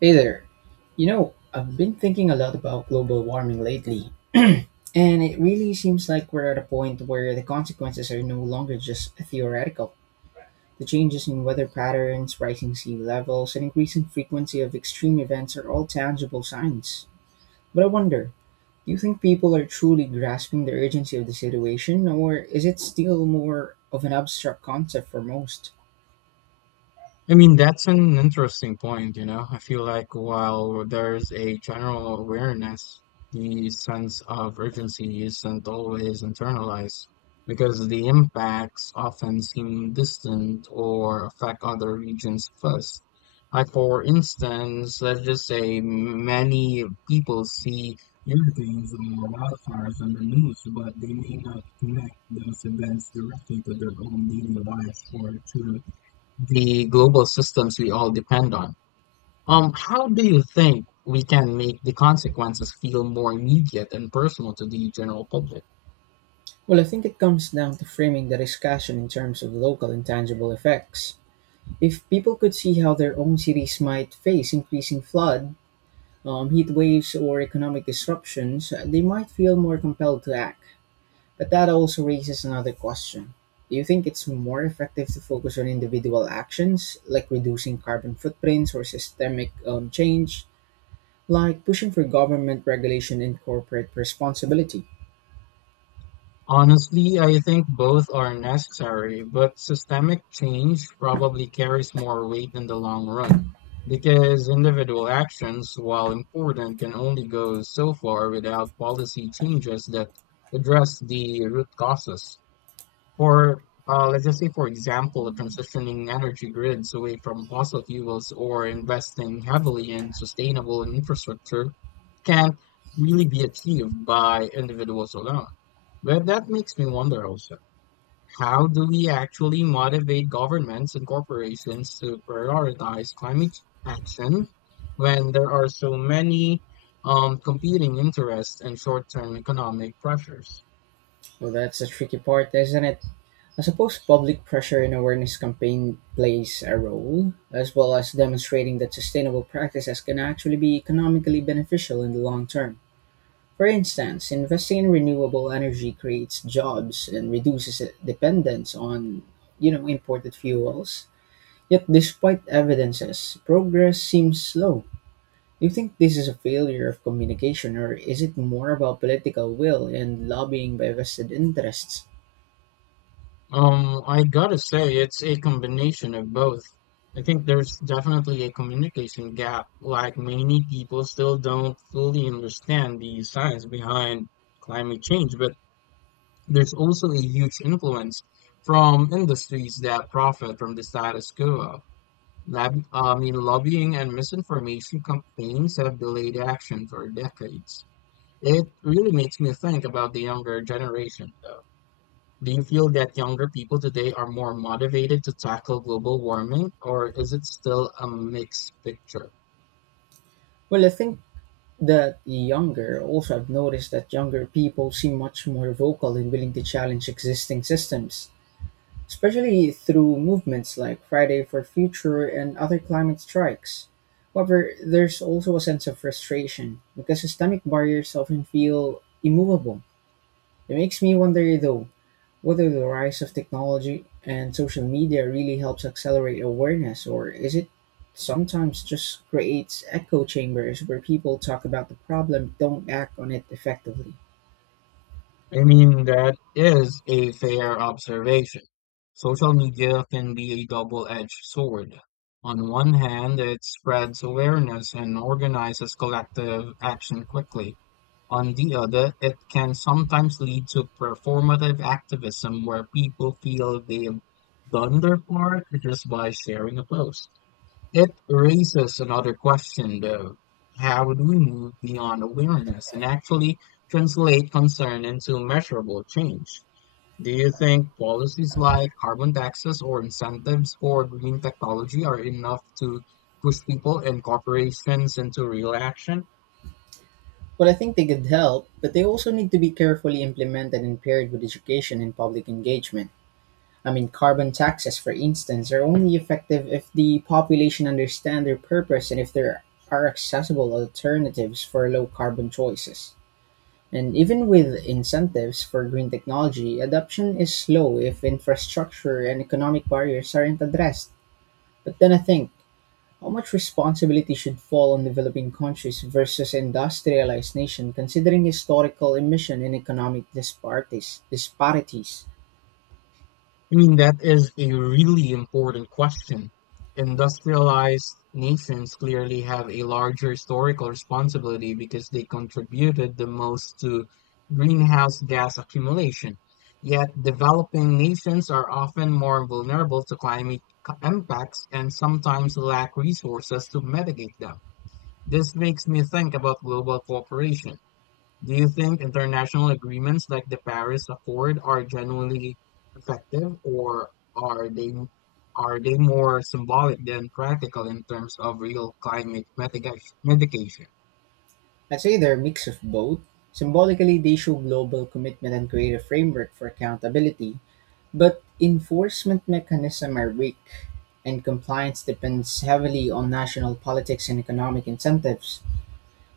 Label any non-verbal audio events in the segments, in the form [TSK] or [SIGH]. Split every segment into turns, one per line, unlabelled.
Hey there. I've been thinking a lot about global warming lately, and it really seems like we're at a point where the consequences are no longer just theoretical. The changes in weather patterns, rising sea levels, and increasing frequency of extreme events are all tangible signs. But I wonder, do you think people are truly grasping the urgency of the situation, or is it still more of an abstract concept for most?
I mean, that's an interesting point, you know. I feel like while there's a general awareness, the sense of urgency isn't always internalized because the impacts often seem distant or affect other regions first. Like, for instance, let's just say many people see hurricanes or wildfires on the news, but they may not connect those events directly to their own daily lives or to the global systems we all depend on. How do you think we can make the consequences feel more immediate and personal to the general public?
Well, I think it comes down to framing the discussion in terms of local and tangible effects. If people could see how their own cities might face increasing flood, heat waves, or economic disruptions, they might feel more compelled to act. But that also raises another question. Do you think it's more effective to focus on individual actions, like reducing carbon footprints or systemic change, like pushing for government regulation and corporate responsibility?
Honestly, I think both are necessary, but systemic change probably carries more weight in the long run because individual actions, while important, can only go so far without policy changes that address the root causes. For Let's just say, for example, transitioning energy grids away from fossil fuels or investing heavily in sustainable infrastructure can't really be achieved by individuals alone. But that makes me wonder also, how do we actually motivate governments and corporations to prioritize climate action when there are so many competing interests and short-term economic pressures?
Well, that's the tricky part, isn't it? I suppose public pressure and awareness campaign plays a role, as well as demonstrating that sustainable practices can actually be economically beneficial in the long term. For instance, investing in renewable energy creates jobs and reduces dependence on imported fuels. Yet despite evidences, progress seems slow. Do you think this is a failure of communication or is it more about political will and lobbying by vested interests?
I gotta say, it's a combination of both. I think there's definitely a communication gap, like many people still don't fully understand the science behind climate change, but there's also a huge influence from industries that profit from the status quo. Lobbying and misinformation campaigns have delayed action for decades. It really makes me think about the younger generation, though. Do you feel that younger people today are more motivated to tackle global warming, or is it still a mixed picture?
Well, I think that younger also I've noticed that younger people seem much more vocal and willing to challenge existing systems, especially through movements like Friday for Future and other climate strikes. However, there's also a sense of frustration because systemic barriers often feel immovable. It makes me wonder though, whether the rise of technology and social media really helps accelerate awareness, or is it sometimes just creates echo chambers where people talk about the problem don't act on it effectively.
I mean, that is a fair observation. Social media can be a double-edged sword. On one hand, it spreads awareness and organizes collective action quickly. On the other, it can sometimes lead to performative activism where people feel they've done their part just by sharing a post. It raises another question, though. How do we move beyond awareness and actually translate concern into measurable change? Do you think policies like carbon taxes or incentives for green technology are enough to push people and corporations into real action?
Well, I think they could help, but they also need to be carefully implemented and paired with education and public engagement. I mean, carbon taxes, for instance, are only effective if the population understand their purpose and if there are accessible alternatives for low carbon choices. And even with incentives for green technology, adoption is slow if infrastructure and economic barriers aren't addressed. But then I think, how much responsibility should fall on developing countries versus industrialized nations considering historical emission and economic disparities?
I mean, that is a really important question. Industrialized nations clearly have a larger historical responsibility because they contributed the most to greenhouse gas accumulation. Yet, developing nations are often more vulnerable to impacts and sometimes lack resources to mitigate them. This makes me think about global cooperation. Do you think international agreements like the Paris Accord are generally effective, or are they are they more symbolic than practical in terms of real climate mitigation?
I'd say they're a mix of both. Symbolically, they show global commitment and create a framework for accountability, but enforcement mechanisms are weak, and compliance depends heavily on national politics and economic incentives.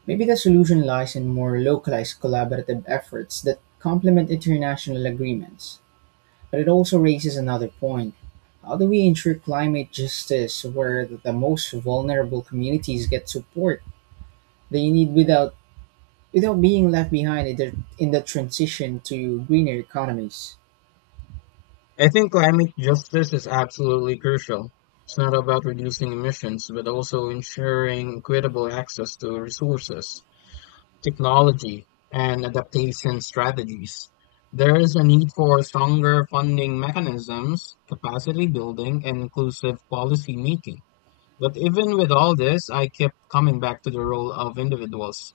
Maybe the solution lies in more localized collaborative efforts that complement international agreements. But it also raises another point. How do we ensure climate justice where the most vulnerable communities get support they need without being left behind in the, transition to greener economies?
I think climate justice is absolutely crucial. It's not about reducing emissions, but also ensuring equitable access to resources, technology, and adaptation strategies. There is a need for stronger funding mechanisms, capacity building, and inclusive policy making. But even with all this, I kept coming back to the role of individuals.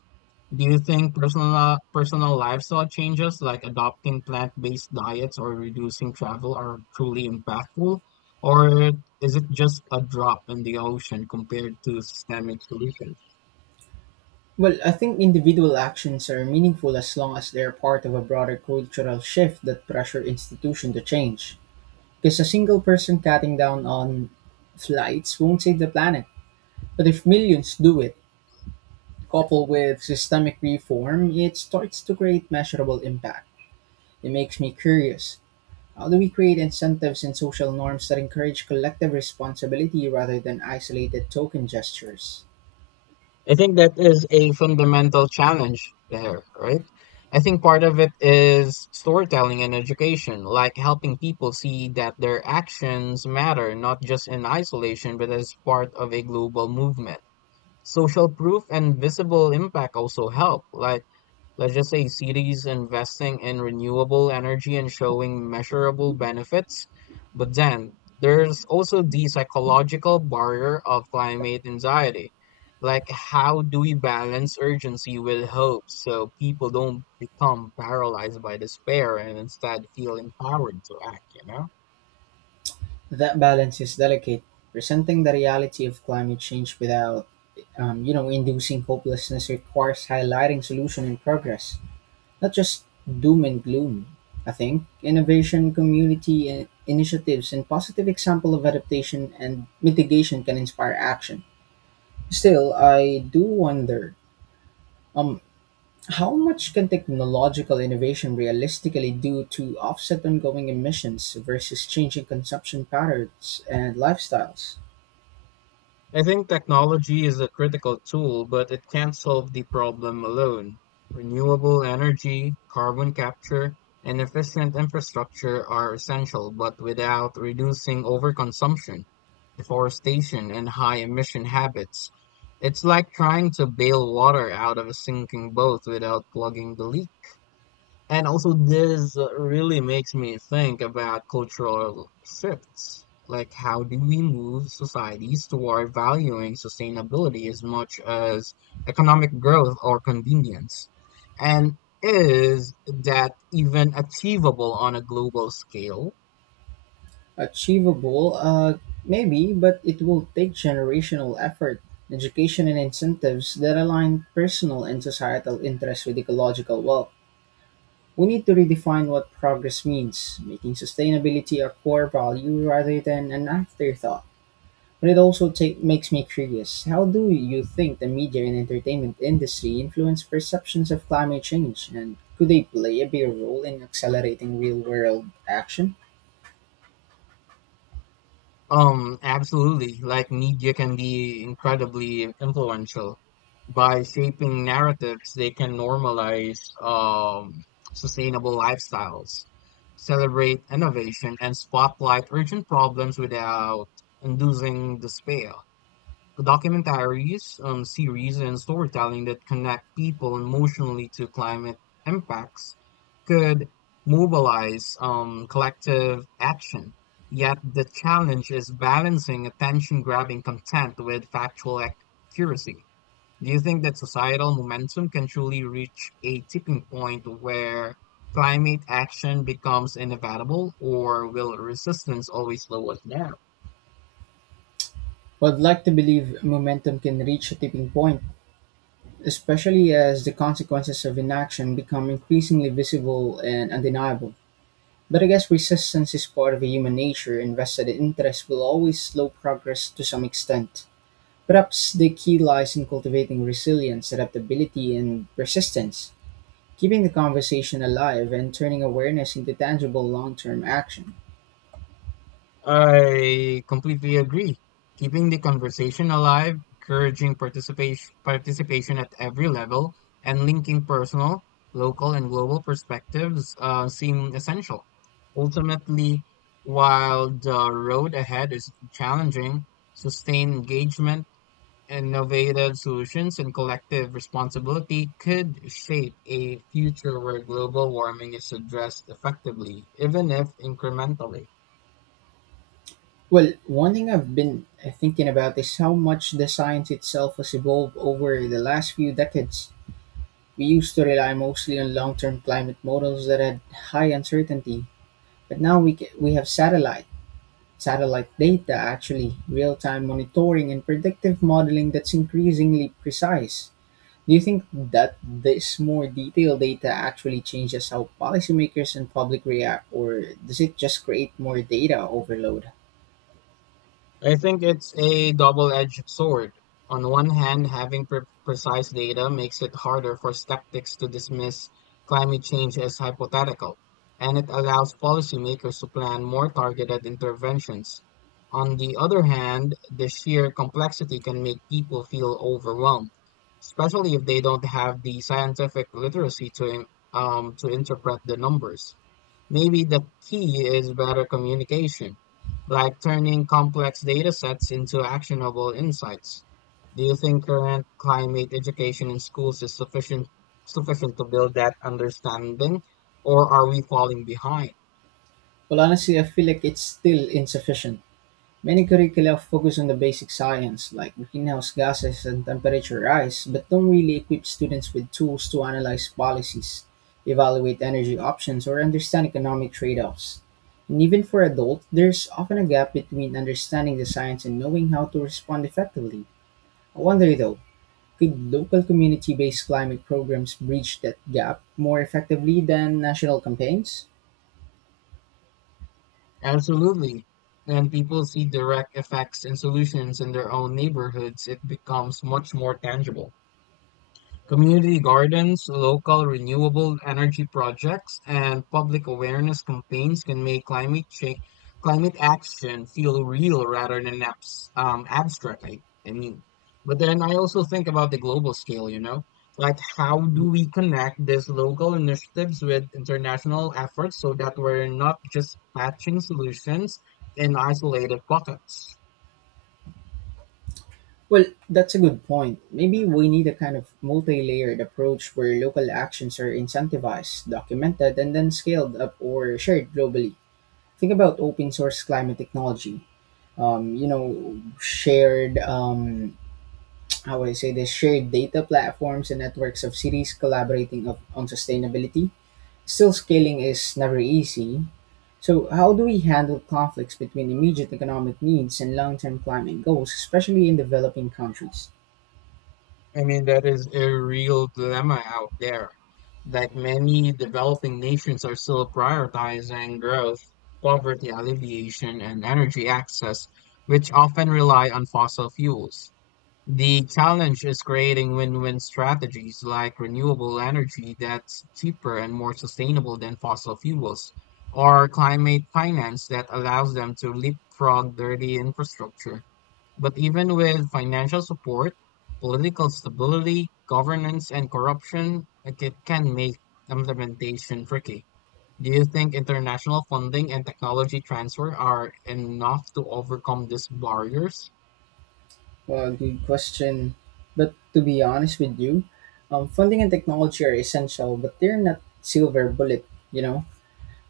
Do you think personal lifestyle changes like adopting plant-based diets or reducing travel are truly impactful, or is it just a drop in the ocean compared to systemic solutions?
Well, I think individual actions are meaningful as long as they're part of a broader cultural shift that pressure institution to change. Because a single person cutting down on flights won't save the planet. But if millions do it, coupled with systemic reform, it starts to create measurable impact. It makes me curious. How do we create incentives and social norms that encourage collective responsibility rather than isolated token gestures?
I think that is a fundamental challenge there, right? I think part of it is storytelling and education, like helping people see that their actions matter, not just in isolation, but as part of a global movement. Social proof and visible impact also help, like let's just say cities investing in renewable energy and showing measurable benefits. But then there's also the psychological barrier of climate anxiety. Like, how do we balance urgency with hope so people don't become paralyzed by despair and instead feel empowered to act, you know?
That balance is delicate. Presenting the reality of climate change without inducing hopelessness requires highlighting solution and progress, not just doom and gloom. I think innovation, community initiatives, and positive example of adaptation and mitigation can inspire action. Still, I do wonder, um, how much can technological innovation realistically do to offset ongoing emissions versus changing consumption patterns and lifestyles?
I think technology is a critical tool, but it can't solve the problem alone. Renewable energy, carbon capture, and efficient infrastructure are essential, but without reducing overconsumption, deforestation, and high emission habits, it's like trying to bail water out of a sinking boat without plugging the leak. And also, this really makes me think about cultural shifts. Like, how do we move societies toward valuing sustainability as much as economic growth or convenience? And is that even achievable on a global scale?
Achievable, maybe, but it will take generational effort, education, and incentives that align personal and societal interests with ecological wealth. We need to redefine what progress means, making sustainability a core value rather than an afterthought. But it also makes me curious, how do you think the media and entertainment industry influence perceptions of climate change, and could they play a bigger role in accelerating real world action?
Absolutely. Like media can be incredibly influential by shaping narratives. They can normalize um, sustainable lifestyles, celebrate innovation, and spotlight urgent problems without inducing despair documentaries, series, and storytelling that connect people emotionally to climate impacts could mobilize collective action. Yet the challenge is balancing attention grabbing content with factual accuracy. Do you think that societal momentum can truly reach a tipping point where climate action becomes inevitable, or will resistance always slow us down?
Well, I'd like to believe momentum can reach a tipping point, especially as the consequences of inaction become increasingly visible and undeniable. But I guess resistance is part of human nature, and vested interests will always slow progress to some extent. Perhaps the key lies in cultivating resilience, adaptability, and persistence, keeping the conversation alive and turning awareness into tangible long term action.
I completely agree. Keeping the conversation alive, encouraging participation at every level, and linking personal, local, and global perspectives seem essential. Ultimately, while the road ahead is challenging, sustained engagement, innovative solutions, and collective responsibility could shape a future where global warming is addressed effectively, even if incrementally.
Well, one thing I've been thinking about is how much the science itself has evolved over the last few decades. We used to rely mostly on long-term climate models that had high uncertainty, but now we have satellite data, actually, real-time monitoring and predictive modeling that's increasingly precise. Do you think that this more detailed data actually changes how policymakers and public react, or does it just create more data overload?
I think it's a double-edged sword. On one hand, having precise data makes it harder for skeptics to dismiss climate change as hypothetical, and it allows policymakers to plan more targeted interventions. On the other hand, the sheer complexity can make people feel overwhelmed, especially if they don't have the scientific literacy to interpret the numbers. Maybe the key is better communication like turning complex data sets into actionable insights. Do you think current climate education in schools is sufficient to build that understanding, or are we falling behind?
Well, honestly, I feel like it's still insufficient. Many curricula focus on the basic science, like greenhouse gases and temperature rise, but don't really equip students with tools to analyze policies, evaluate energy options, or understand economic trade offs. And even for adults, there's often a gap between understanding the science and knowing how to respond effectively. I wonder though, could local community based climate programs bridge that gap more effectively than national campaigns?
Absolutely. When people see direct effects and solutions in their own neighborhoods, it becomes much more tangible. Community gardens, local renewable energy projects, and public awareness campaigns can make climate action feel real rather than abstract. But then I also think about the global scale. You know, like how do we connect these local initiatives with international efforts so that we're not just patching solutions in isolated pockets?
Well, that's a good point. Maybe we need a kind of multi layered approach where local actions are incentivized, documented, and then scaled up or shared globally. Think about open source climate technology. Um, you know, shared, um, [TSK] how would I say this, shared data platforms and networks of cities collaborating on sustainability. Still, scaling is never easy. So, how do we handle conflicts between immediate economic needs and long term climate goals, especially in developing countries?
I mean, that is a real dilemma out there. Like many developing nations are still prioritizing growth, poverty alleviation, and energy access, which often rely on fossil fuels. The challenge is creating win-win strategies like renewable energy that's cheaper and more sustainable than fossil fuels, or climate finance that allows them to leapfrog dirty infrastructure. But even with financial support, political stability, governance, and corruption like it can make implementation tricky. Do you think international funding and technology transfer are enough to overcome these barriers?
Well, good question. But to be honest with you, funding and technology are essential, but they're not silver bullet. You know,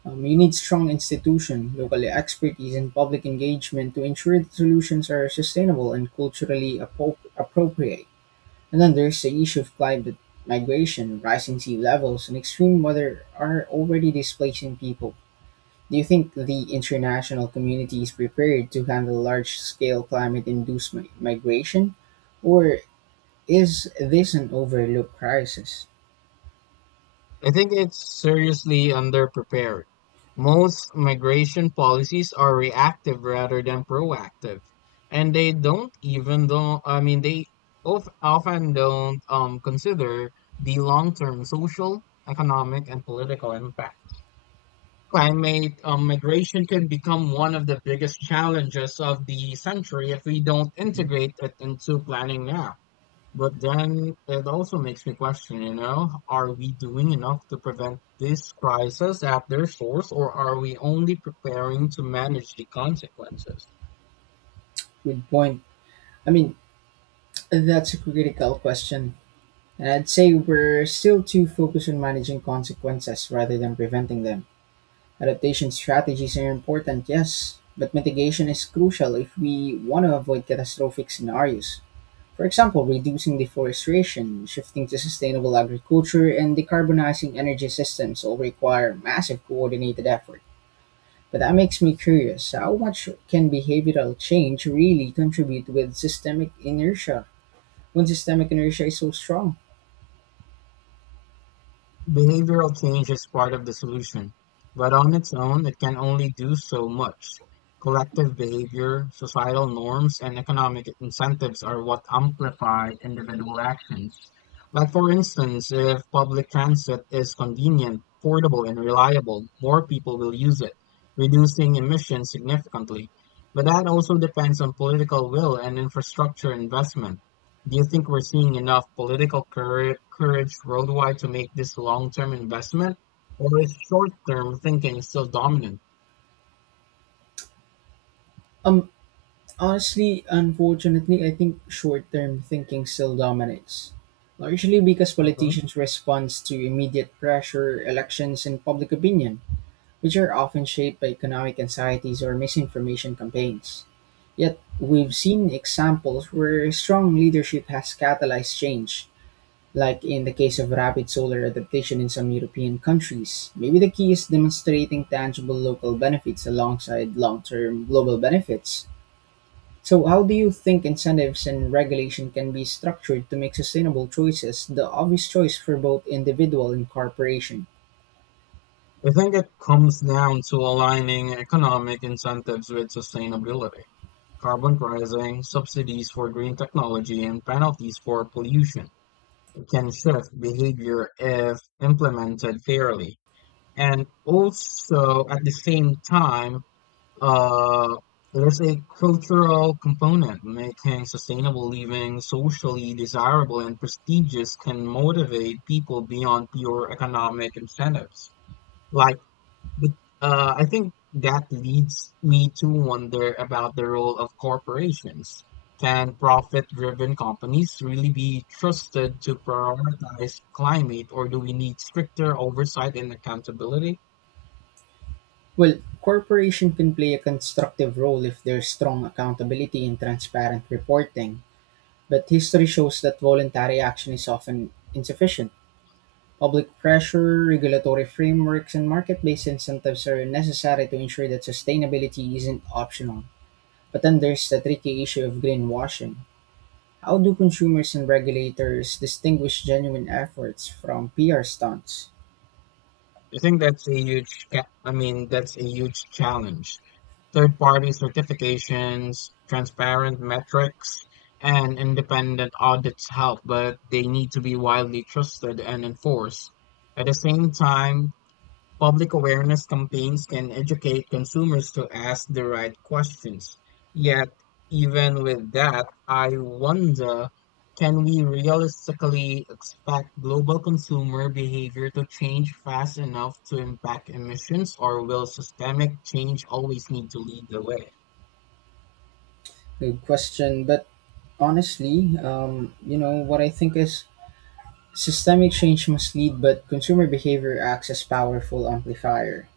you need strong institution, local expertise, and public engagement to ensure that solutions are sustainable and culturally appropriate. And then there's the issue of climate migration, rising sea levels, and extreme weather are already displacing people. Do you think the international community is prepared to handle large-scale climate-induced migration? Or is this an overlooked crisis?
I think it's seriously underprepared. Most migration policies are reactive rather than proactive, and they don't even though I mean they often don't consider the long-term social, economic, and political impact. Climate migration can become one of the biggest challenges of the century if we don't
Mhm.
integrate it into planning now. But then it also makes me question, you know, are we doing enough to prevent this crisis at their source, or are we only preparing to manage the consequences?
Good point. I mean, that's a critical question. And I'd say we're still too focused on managing consequences rather than preventing them. Adaptation strategies are important, yes, but mitigation is crucial if we want to avoid catastrophic scenarios. For example, reducing deforestation, shifting to sustainable agriculture, and decarbonizing energy systems all require massive coordinated effort. But that makes me curious, how much can behavioral change really contribute with systemic inertia when systemic inertia is so strong?
Behavioral change is part of the solution, but on its own it can only do so much. Collective behavior, societal norms, and economic incentives are what amplify individual actions. Like, for instance, if public transit is convenient, affordable, and reliable, more people will use it, reducing emissions significantly. But that also depends on political will and infrastructure investment. Do you think we're seeing enough political courage worldwide to make this long-term investment, or is short-term thinking still dominant?
Um, honestly, unfortunately, I think short term thinking still dominates, largely because
Mhm.
politicians respond to immediate pressure, elections, and public opinion, which are often shaped by economic anxieties or misinformation campaigns. Yet, we've seen examples where strong leadership has catalyzed change, like in the case of rapid solar adaptation in some European countries. Maybe the key is demonstrating tangible local benefits alongside long term global benefits. So, how do you think incentives and regulation can be structured to make sustainable choices the obvious choice for both individual and corporation?
I think it comes down to aligning economic incentives with sustainability, carbon pricing, subsidies for green technology, and penalties for pollution. It can shift behavior if implemented fairly. And also, at the same time, uh, there's a cultural component. Making sustainable living socially desirable and prestigious can motivate people beyond pure economic incentives. Like, but, I think that leads me to wonder about the role of corporations. Can profit-driven companies really be trusted to prioritize climate, or do we need stricter oversight and accountability?
Well, corporation can play a constructive role if there's strong accountability and transparent reporting, but history shows that voluntary action is often insufficient. Public pressure, regulatory frameworks, and market-based incentives are necessary to ensure that sustainability isn't optional. But then there's the tricky issue of greenwashing. How do consumers and regulators distinguish genuine efforts from PR stunts?
I think that's a huge, ca- I mean, That's a huge challenge. Third-party certifications, transparent metrics, and independent audits help, but they need to be widely trusted and enforced. At the same time, public awareness campaigns can educate consumers to ask the right questions. Yet, even with that, I wonder can we realistically expect global consumer behavior to change fast enough to impact emissions, or will systemic change always need to lead the way?
Good question, but honestly, what I think is systemic change must lead, but consumer behavior acts as powerful amplifier.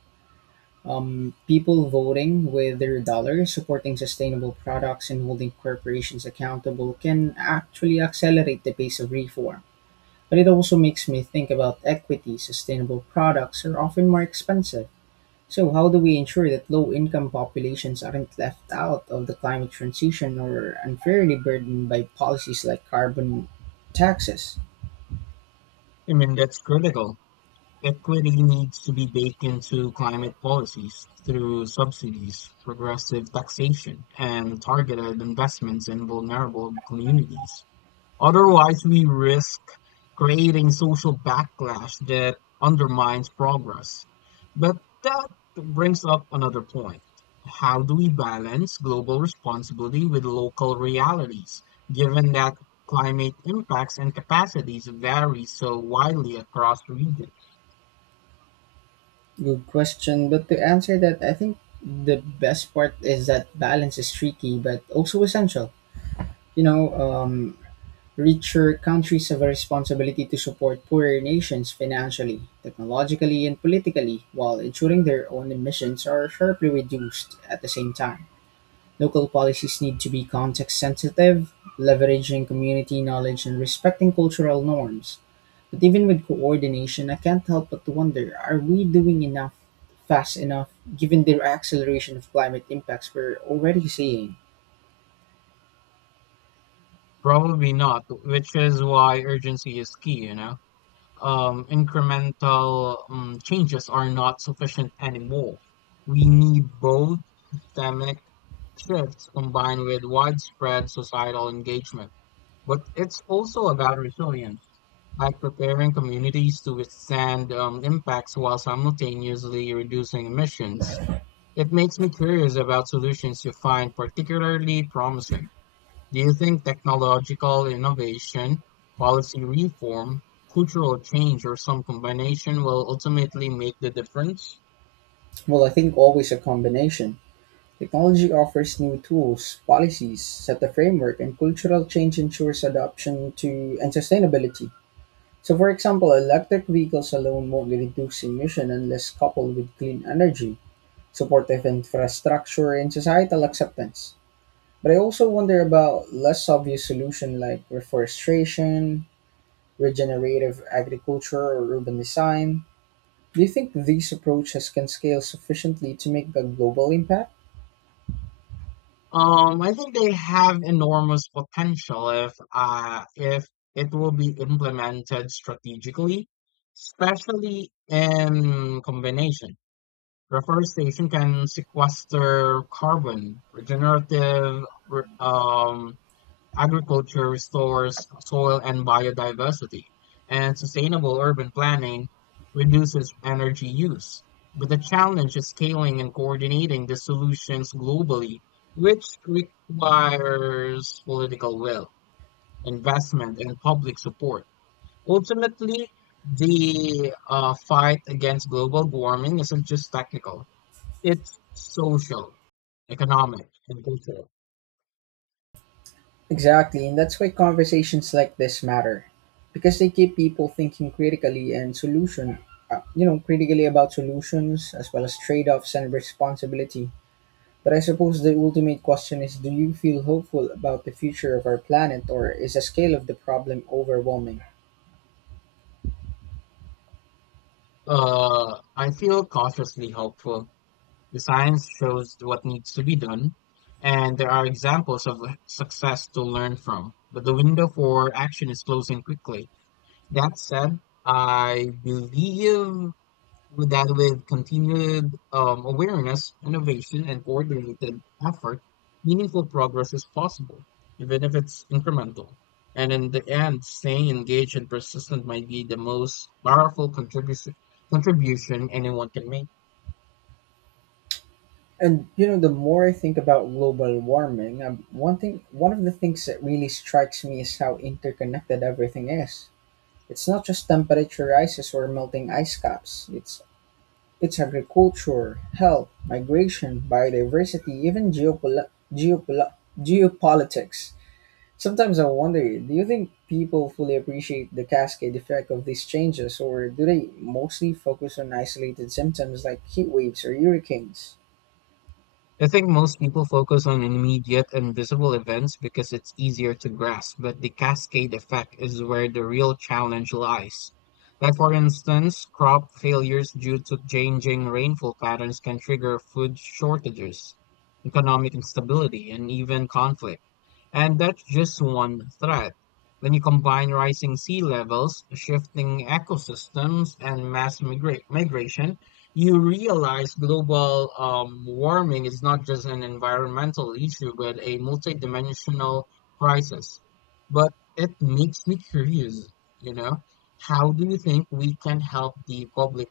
People voting with their dollars, supporting sustainable products, and holding corporations accountable can actually accelerate the pace of reform. But it also makes me think about equity. Sustainable products are often more expensive. So, how do we ensure that low income populations aren't left out of the climate transition or unfairly burdened by policies like carbon taxes?
I mean, that's critical. Equity needs to be baked into climate policies through subsidies, progressive taxation, and targeted investments in vulnerable communities. Otherwise, we risk creating social backlash that undermines progress. But that brings up another point. How do we balance global responsibility with local realities, given that climate impacts and capacities vary so widely across regions?
Good question. But to answer that, I think the best part is that balance is tricky but also essential. You know, um, richer countries have a responsibility to support poorer nations financially, technologically, and politically, while ensuring their own emissions are sharply reduced at the same time. Local policies need to be context sensitive, leveraging community knowledge, and respecting cultural norms. But even with coordination, I can't help but wonder, are we doing enough fast enough given the acceleration of climate impacts we're already seeing?
Probably not, which is why urgency is key, you know. Incremental changes are not sufficient anymore. We need bold systemic shifts combined with widespread societal engagement. But it's also about resilience, like preparing communities to withstand impacts while simultaneously reducing emissions. It makes me curious about solutions you find particularly promising. Do you think technological innovation, policy reform, cultural change, or some combination will ultimately make the difference?
Well, I think always a combination. Technology offers new tools, policies set the framework, and cultural change ensures adoption to and sustainability. So, for example, electric vehicles alone won't reduce emission unless coupled with clean energy, supportive infrastructure, and societal acceptance. But I also wonder about less obvious solutions like reforestation, regenerative agriculture, or urban design. Do you think these approaches can scale sufficiently to make a global impact?
I think they have enormous potential if it will be implemented strategically, especially in combination. Reforestation can sequester carbon, regenerative re- um, agriculture restores soil and biodiversity, and sustainable urban planning reduces energy use. But the challenge is scaling and coordinating the solutions globally, which requires political will, investment, and public support. Ultimately, the fight against global warming isn't just technical, it's social, economic, and cultural.
Exactly, and that's why conversations like this matter, because they keep people thinking critically and solution, you know, critically about solutions as well as trade-offs and responsibility. But I suppose the ultimate question is: Do you feel hopeful about the future of our planet, or is the scale of the problem overwhelming?
I feel cautiously hopeful. The science shows what needs to be done, and there are examples of success to learn from. But the window for action is closing quickly. That said, I believe that with continued awareness, innovation, and coordinated effort, meaningful progress is possible, even if it's incremental. And in the end, staying engaged and persistent might be the most powerful contribution anyone can make.
And the more I think about global warming, one of the things that really strikes me is how interconnected everything is. It's not just temperature rises or melting ice caps. It's Its agriculture, health, migration, biodiversity, even geopol- geopolitics. Sometimes I wonder, do you think people fully appreciate the cascade effect of these changes, or do they mostly focus on isolated symptoms like heat waves or hurricanes?
I think most people focus on immediate and visible events because it's easier to grasp, but the cascade effect is where the real challenge lies. Like for instance, crop failures due to changing rainfall patterns can trigger food shortages, economic instability, and even conflict. And that's just one threat. When you combine rising sea levels, shifting ecosystems, and migration, you realize global warming is not just an environmental issue, but a multidimensional crisis. But it makes me curious, you know, how do you think we can help the public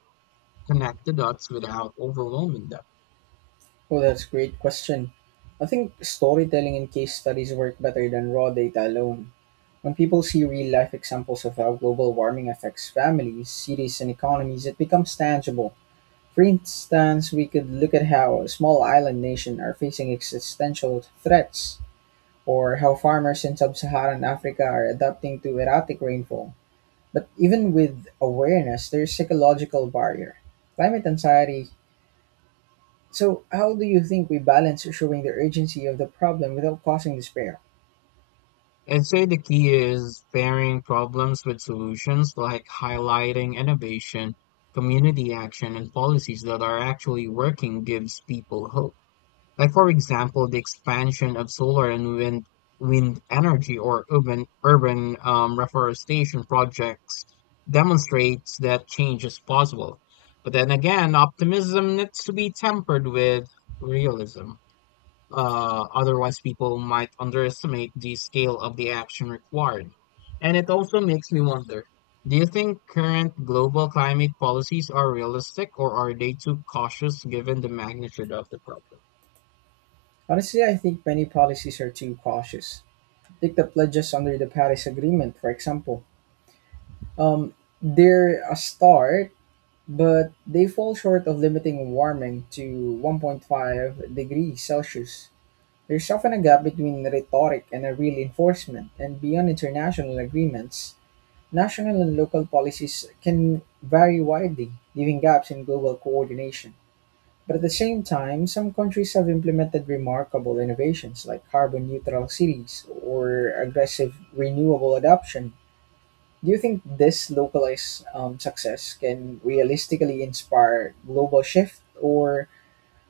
connect the dots without overwhelming them?
Well, that's a great question. I think storytelling and case studies work better than raw data alone. When people see real life examples of how global warming affects families, cities, and economies, it becomes tangible. For instance, we could look at how small island nations are facing existential threats, or how farmers in sub Saharan Africa are adapting to erratic rainfall. But even with awareness, there's psychological barrier. Climate anxiety. So, how do you think we balance showing the urgency of the problem without causing despair?
I'd say the key is pairing problems with solutions like highlighting innovation, community action, and policies that are actually working gives people hope. Like, for example, the expansion of solar and wind energy or urban reforestation projects demonstrates that change is possible. But then again, optimism needs to be tempered with realism. Otherwise, people might underestimate the scale of the action required. And it also makes me wonder, do you think current global climate policies are realistic or are they too cautious given the magnitude of the problem?
Honestly, I think many policies are too cautious. Take the pledges under the Paris Agreement, for example. Um, they're a start, but they fall short of limiting warming to 1.5 degrees Celsius. There's often a gap between rhetoric and a real enforcement, and beyond international agreements, national and local policies can vary widely, leaving gaps in global coordination. But at the same time, some countries have implemented remarkable innovations like carbon neutral cities or aggressive renewable adoption. Do you think this localized success can realistically inspire global shift, or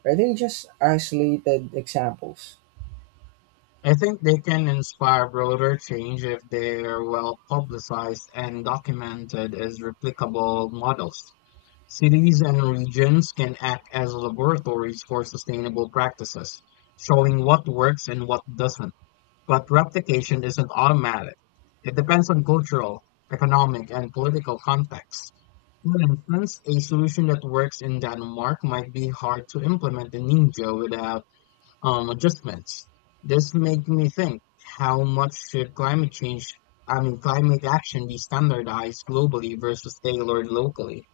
are they just isolated examples?
I think they can inspire broader change if they're well publicized and documented as replicable models. Cities and regions can act as laboratories for sustainable practices, showing what works and what doesn't. But replication isn't automatic. It depends on cultural, economic, and political context. For instance, a solution that works in Denmark might be hard to implement in India without adjustments. This makes me think, how much should climate change, I mean, climate action be standardized globally versus tailored locally?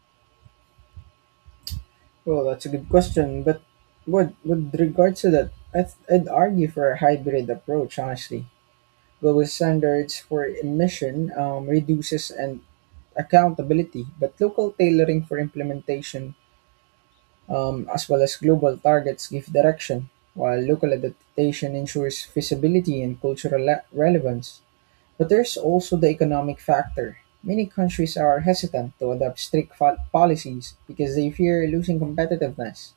Well, that's a good question, but with regard to that, I'd argue for a hybrid approach, honestly. Global standards for emission reduces and accountability, but local tailoring for implementation, as well as global targets, give direction while local adaptation ensures feasibility and cultural relevance. But there's also the economic factor. Many countries are hesitant to adopt strict policies because they fear losing competitiveness.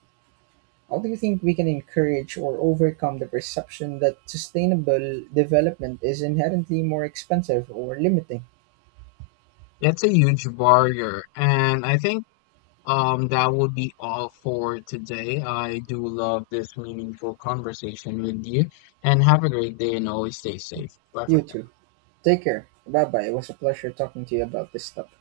How do you think we can encourage or overcome the perception that sustainable development is inherently more expensive or limiting?
That's a huge barrier, and I think that would be all for today. I do love this meaningful conversation with you, and have a great day and always stay safe. Bye
You
for now.
too. Take care. Bye bye. It was a pleasure talking to you about this stuff.